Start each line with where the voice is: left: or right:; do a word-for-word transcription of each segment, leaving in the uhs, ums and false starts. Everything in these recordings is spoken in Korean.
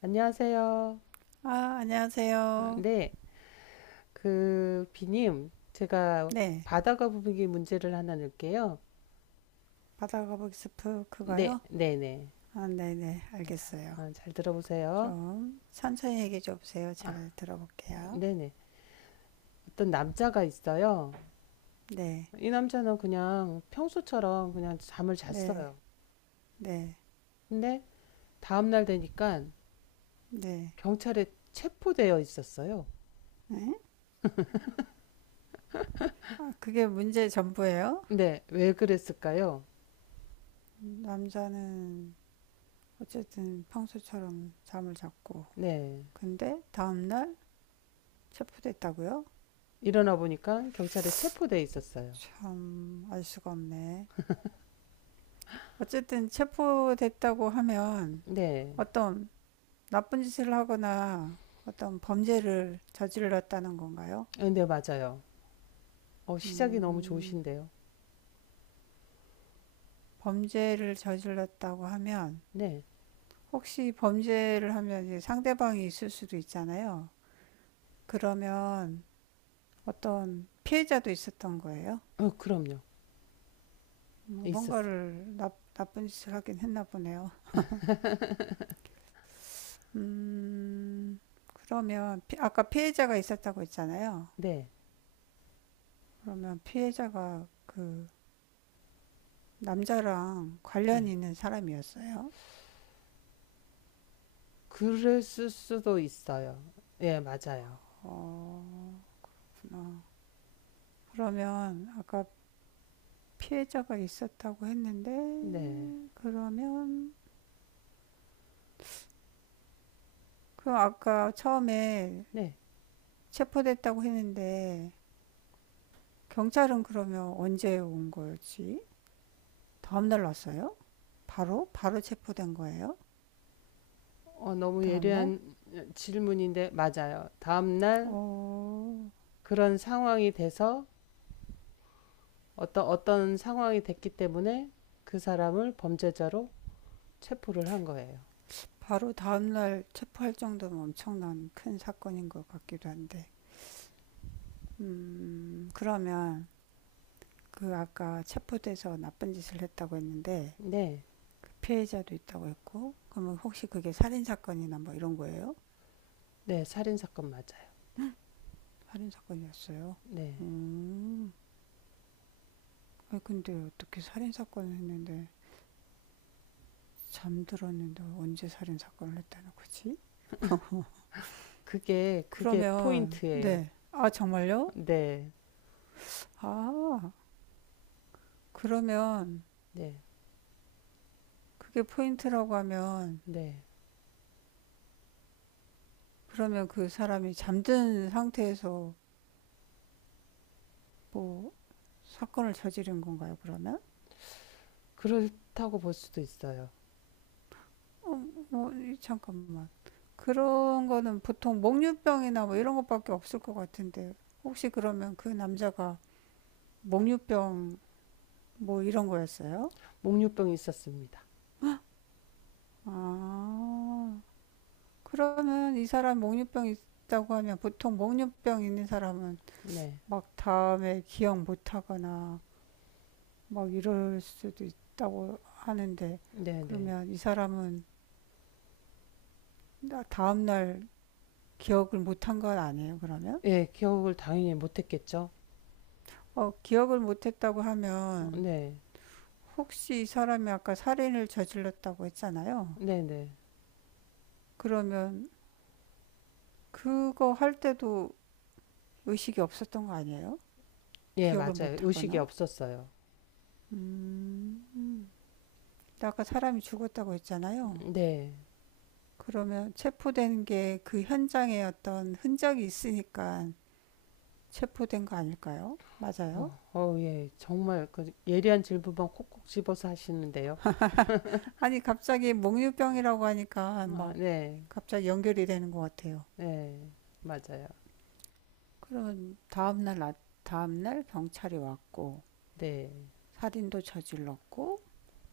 left: 안녕하세요.
right: 아,
left: 아,
right: 안녕하세요.
left: 네, 그 비님, 제가
right: 네,
left: 바다가 부분기 문제를 하나 낼게요.
right: 바다거북이 스프
left: 네,
right: 그거요?
left: 네, 네.
right: 아, 네네,
left: 아, 자,
right: 알겠어요.
left: 아, 잘 들어보세요.
right: 좀 천천히 얘기 좀 해보세요.
left: 아,
right: 잘 들어볼게요.
left: 네, 네. 어떤 남자가 있어요.
right: 네,
left: 이 남자는 그냥 평소처럼 그냥 잠을
right: 네,
left: 잤어요.
right: 네,
left: 근데 다음날 되니까
right: 네.
left: 경찰에 체포되어 있었어요.
right: 네. 아, 그게 문제 전부예요?
left: 네, 왜 그랬을까요?
right: 남자는 어쨌든 평소처럼 잠을 잤고,
left: 네,
right: 근데 다음날 체포됐다고요?
left: 일어나 보니까 경찰에 체포되어 있었어요.
right: 참, 알 수가 없네. 어쨌든 체포됐다고 하면
left: 네,
right: 어떤 나쁜 짓을 하거나 어떤 범죄를 저질렀다는 건가요?
left: 네, 맞아요. 어, 시작이 너무 좋으신데요.
right: 범죄를 저질렀다고 하면
left: 네.
right: 혹시 범죄를 하면 이제 상대방이 있을 수도 있잖아요. 그러면 어떤 피해자도 있었던 거예요?
left: 어, 그럼요.
right: 음,
left: 있었어.
right: 뭔가를 나, 나쁜 짓을 하긴 했나 보네요. 음, 그러면 피- 아까 피해자가 있었다고 했잖아요.
left: 네.
right: 그러면 피해자가 그 남자랑
left: 네.
right: 관련이 있는 사람이었어요?
left: 그랬을 수도 있어요. 예, 맞아요.
right: 어, 구나. 그러면 아까 피해자가 있었다고 했는데
left: 네.
right: 그러면 그 아까 처음에
left: 네.
right: 체포됐다고 했는데 경찰은 그러면 언제 온 거지? 다음 날 왔어요? 바로 바로 체포된 거예요?
left: 어, 너무
right: 다음 날?
left: 예리한 질문인데, 맞아요. 다음날
right: 어.
left: 그런 상황이 돼서 어떤, 어떤 상황이 됐기 때문에 그 사람을 범죄자로 체포를 한 거예요.
right: 바로 다음 날 체포할 정도면 엄청난 큰 사건인 것 같기도 한데. 음, 그러면 그 아까 체포돼서 나쁜 짓을 했다고 했는데
left: 네.
right: 그 피해자도 있다고 했고, 그러면 혹시 그게 살인사건이나 뭐 이런 거예요?
left: 네. 살인사건 맞아요.
right: 살인사건이었어요.
left: 네.
right: 음, 아 근데 어떻게 살인사건을 했는데, 잠들었는데 언제 살인사건을 했다는 거지?
left: 그게, 그게
right: 그러면,
left: 포인트예요.
right: 네. 아, 정말요?
left: 네.
right: 아, 그러면
left: 네.
right: 그게 포인트라고 하면,
left: 네.
right: 그러면 그 사람이 잠든 상태에서 뭐 사건을 저지른 건가요, 그러면?
left: 그렇다고 볼 수도 있어요.
right: 어, 뭐, 이- 잠깐만. 그런 거는 보통 목류병이나 뭐 이런 것밖에 없을 것 같은데, 혹시 그러면 그 남자가 목류병 뭐 이런 거였어요?
left: 목류병이 있었습니다.
right: 아, 그러면 이 사람 목류병 있다고 하면 보통 목류병 있는 사람은
left: 네,
right: 막 다음에 기억 못 하거나 막 이럴 수도 있다고 하는데,
left: 네, 네.
right: 그러면 이 사람은 나- 다음날 기억을 못한 건 아니에요, 그러면?
left: 예, 기억을 당연히 못했겠죠.
right: 어, 기억을 못했다고
left: 어,
right: 하면
left: 네,
right: 혹시 이 사람이 아까 살인을 저질렀다고 했잖아요.
left: 네, 네.
right: 그러면 그거 할 때도 의식이 없었던 거 아니에요?
left: 예,
right: 기억을
left: 맞아요. 의식이
right: 못하거나?
left: 없었어요.
right: 근데 아까 사람이 죽었다고 했잖아요.
left: 음, 네.
right: 그러면 체포된 게 그 현장에 어떤 흔적이 있으니까 체포된 거 아닐까요? 맞아요?
left: 어, 어, 예, 정말 그 예리한 질문만 콕콕 집어서 하시는데요.
right: 아니 갑자기 몽유병이라고 하니까
left: 아,
right: 막
left: 네,
right: 갑자기 연결이 되는 것 같아요.
left: 네, 맞아요.
right: 그럼 다음날, 아- 다음날 경찰이 왔고
left: 네,
right: 살인도 저질렀고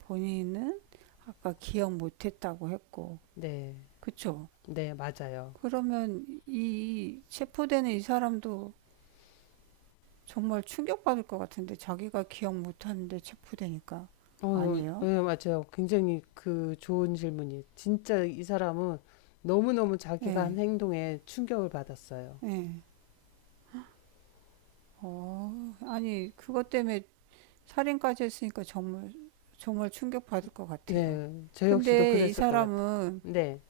right: 본인은 아까 기억 못했다고 했고
left: 네,
right: 그쵸?
left: 네, 맞아요.
right: 그러면 이 체포되는 이 사람도 정말 충격받을 것 같은데 자기가 기억 못하는데 체포되니까
left: 어, 어,
right: 아니에요?
left: 예, 맞아요. 굉장히 그 좋은 질문이. 진짜 이 사람은 너무너무 자기가 한
right: 예,
left: 행동에 충격을 받았어요.
right: 예. 어, 아니 그것 때문에 살인까지 했으니까 정말 정말 충격받을 것 같아요.
left: 네, 저 역시도
right: 근데 이
left: 그랬을 것 같아요.
right: 사람은
left: 네.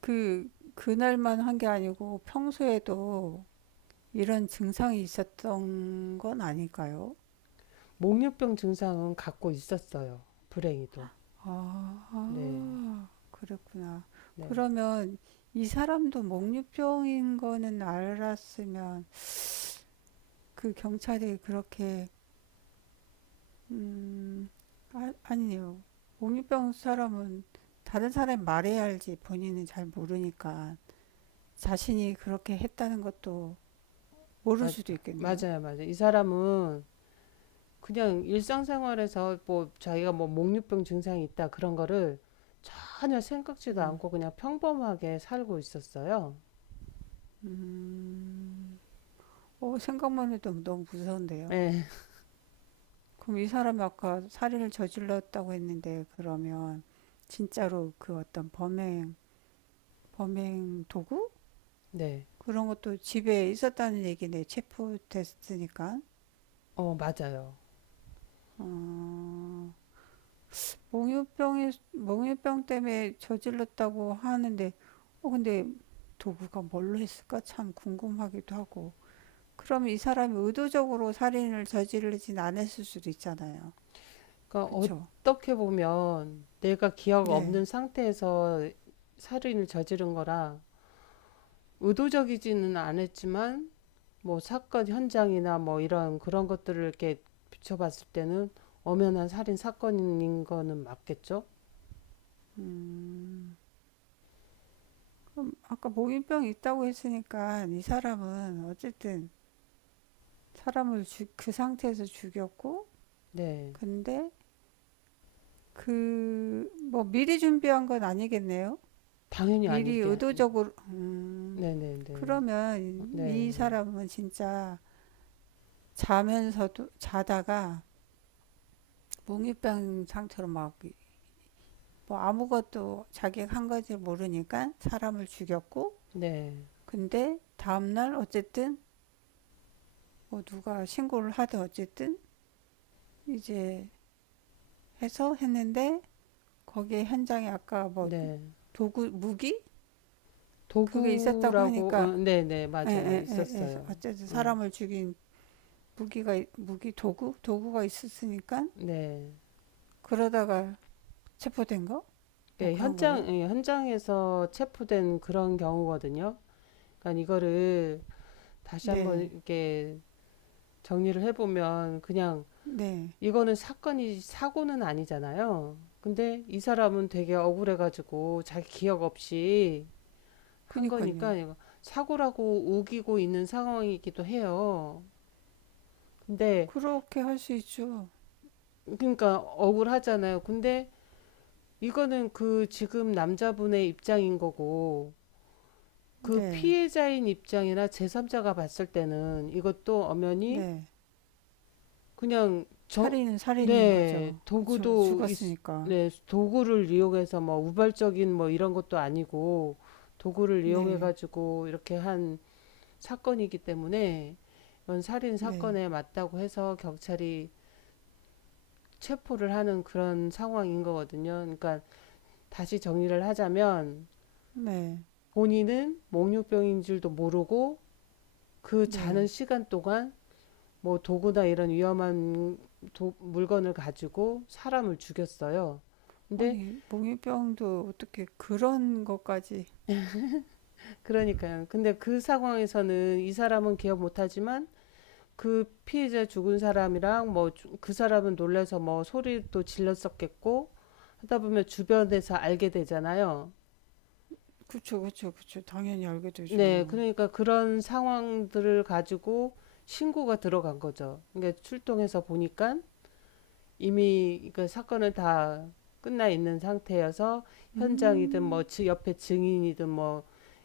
right: 그 그날만 한 게 아니고 평소에도 이런 증상이 있었던 건 아닐까요?
left: 목류병 증상은 갖고 있었어요. 불행히도. 네,
right: 아, 그랬구나.
left: 네.
right: 그러면 이 사람도 목류병인 거는 알았으면 그 경찰이 그렇게, 음, 아, 아니요. 목류병 사람은 다른 사람이 말해야 알지 본인은 잘 모르니까 자신이 그렇게 했다는 것도 모를
left: 마,
right: 수도 있겠네요.
left: 맞아요, 맞아요. 이 사람은 그냥 일상생활에서 뭐 자기가 뭐 목류병 증상이 있다 그런 거를 전혀 생각지도
right: 음,
left: 않고 그냥 평범하게 살고 있었어요.
right: 음, 어, 생각만 해도 너무 무서운데요.
left: 네,
right: 그럼 이 사람이 아까 살인을 저질렀다고 했는데 그러면 진짜로 그 어떤 범행 범행 도구
left: 네.
right: 그런 것도 집에 있었다는 얘기네. 체포됐으니까
left: 어, 맞아요.
right: 몽유병이 몽유병 때문에 저질렀다고 하는데 어 근데 도구가 뭘로 했을까 참 궁금하기도 하고. 그럼 이 사람이 의도적으로 살인을 저지르진 않았을 수도 있잖아요.
left: 그러니까
right: 그쵸?
left: 어떻게 보면 내가 기억
right: 네.
left: 없는 상태에서 살인을 저지른 거라 의도적이지는 않았지만 뭐 사건 현장이나 뭐 이런 그런 것들을 이렇게 비춰봤을 때는 엄연한 살인 사건인 거는 맞겠죠?
right: 그럼 아까 몽유병이 있다고 했으니까 이 사람은 어쨌든 사람을 주, 그 상태에서 죽였고,
left: 네.
right: 근데 그, 뭐 미리 준비한 건 아니겠네요?
left: 당연히
right: 미리
left: 아니게.
right: 의도적으로,
left: 네네네. 네. 네.
right: 그러면 이
left: 네.
right: 사람은 진짜 자면서도, 자다가 몽유병 상태로 막, 뭐 아무것도 자기가 한 건지 모르니까 사람을 죽였고,
left: 네. 네.
right: 근데 다음날 어쨌든, 뭐 누가 신고를 하든 어쨌든, 이제 해서 했는데, 거기에 현장에 아까 뭐
left: 네.
right: 도구, 무기? 그게 있었다고
left: 도구라고, 어,
right: 하니까
left: 네네.
right: 에,
left: 맞아요.
right: 에, 에, 에.
left: 있었어요.
right: 어쨌든 사람을 죽인 무기가 무기 도구 도구가 있었으니까
left: 어, 네.
right: 그러다가 체포된 거 뭐
left: 그
right: 그런
left: 현장,
right: 거예요?
left: 예, 현장에서 체포된 그런 경우거든요. 그러니까 이거를 다시 한번
right: 네,
left: 이렇게 정리를 해보면 그냥
right: 네,
left: 이거는 사건이 사고는 아니잖아요. 근데 이 사람은 되게 억울해가지고 자기 기억 없이 한 거니까
right: 그니까요.
left: 이거 사고라고 우기고 있는 상황이기도 해요. 근데
right: 그렇게 할 수 있죠.
left: 그러니까 억울하잖아요. 근데 이거는 그 지금 남자분의 입장인 거고 그
right: 네,
left: 피해자인 입장이나 제삼자가 봤을 때는 이것도 엄연히
right: 네.
left: 그냥 정,
right: 살인은 살인인
left: 네,
right: 거죠. 그쵸?
left: 도구도 있,
right: 죽었으니까.
left: 네, 도구를 이용해서 뭐 우발적인 뭐 이런 것도 아니고 도구를 이용해
right: 네,
left: 가지고 이렇게 한 사건이기 때문에 이런 살인
right: 네,
left: 사건에 맞다고 해서 경찰이 체포를 하는 그런 상황인 거거든요. 그러니까 다시 정리를 하자면
right: 네,
left: 본인은 몽유병인 줄도 모르고 그 자는
right: 네.
left: 시간 동안 뭐 도구나 이런 위험한 도- 물건을 가지고 사람을 죽였어요. 근데
right: 아니 몽유병도 어떻게 그런 것까지?
left: 그러니까요. 근데 그 상황에서는 이 사람은 기억 못하지만 그 피해자 죽은 사람이랑 뭐 그 사람은 놀라서 뭐 소리도 질렀었겠고 하다 보면 주변에서 알게 되잖아요.
right: 그쵸, 그쵸, 그쵸. 당연히 알게
left: 네,
right: 되죠.
left: 그러니까 그런 상황들을 가지고 신고가 들어간 거죠. 그러니까 출동해서 보니까 이미 그 사건은 다 끝나 있는 상태여서 현장이든 뭐
right: 음.
left: 옆에 증인이든 뭐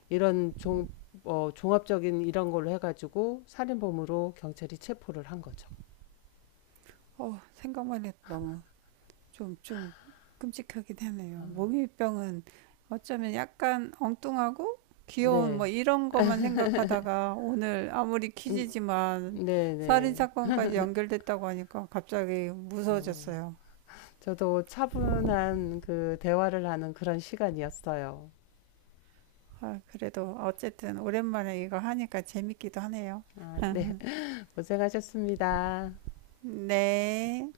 left: 이런 종, 뭐 종합적인 이런 걸로 해가지고 살인범으로 경찰이 체포를 한 거죠.
right: 어, 생각만 해도 너무 좀, 좀 끔찍하긴 하네요. 모기병은 어쩌면 약간 엉뚱하고 귀여운
left: 네,
right: 뭐 이런 것만 생각하다가 오늘 아무리
left: 음,
right: 퀴즈지만
left: 네,
right: 살인
left: 네.
right: 사건까지 연결됐다고 하니까 갑자기
left: 어,
right: 무서워졌어요.
left: 저도 차분한 그 대화를 하는 그런 시간이었어요.
right: 아, 그래도 어쨌든 오랜만에 이거 하니까 재밌기도 하네요.
left: 아, 네, 고생하셨습니다.
right: 네.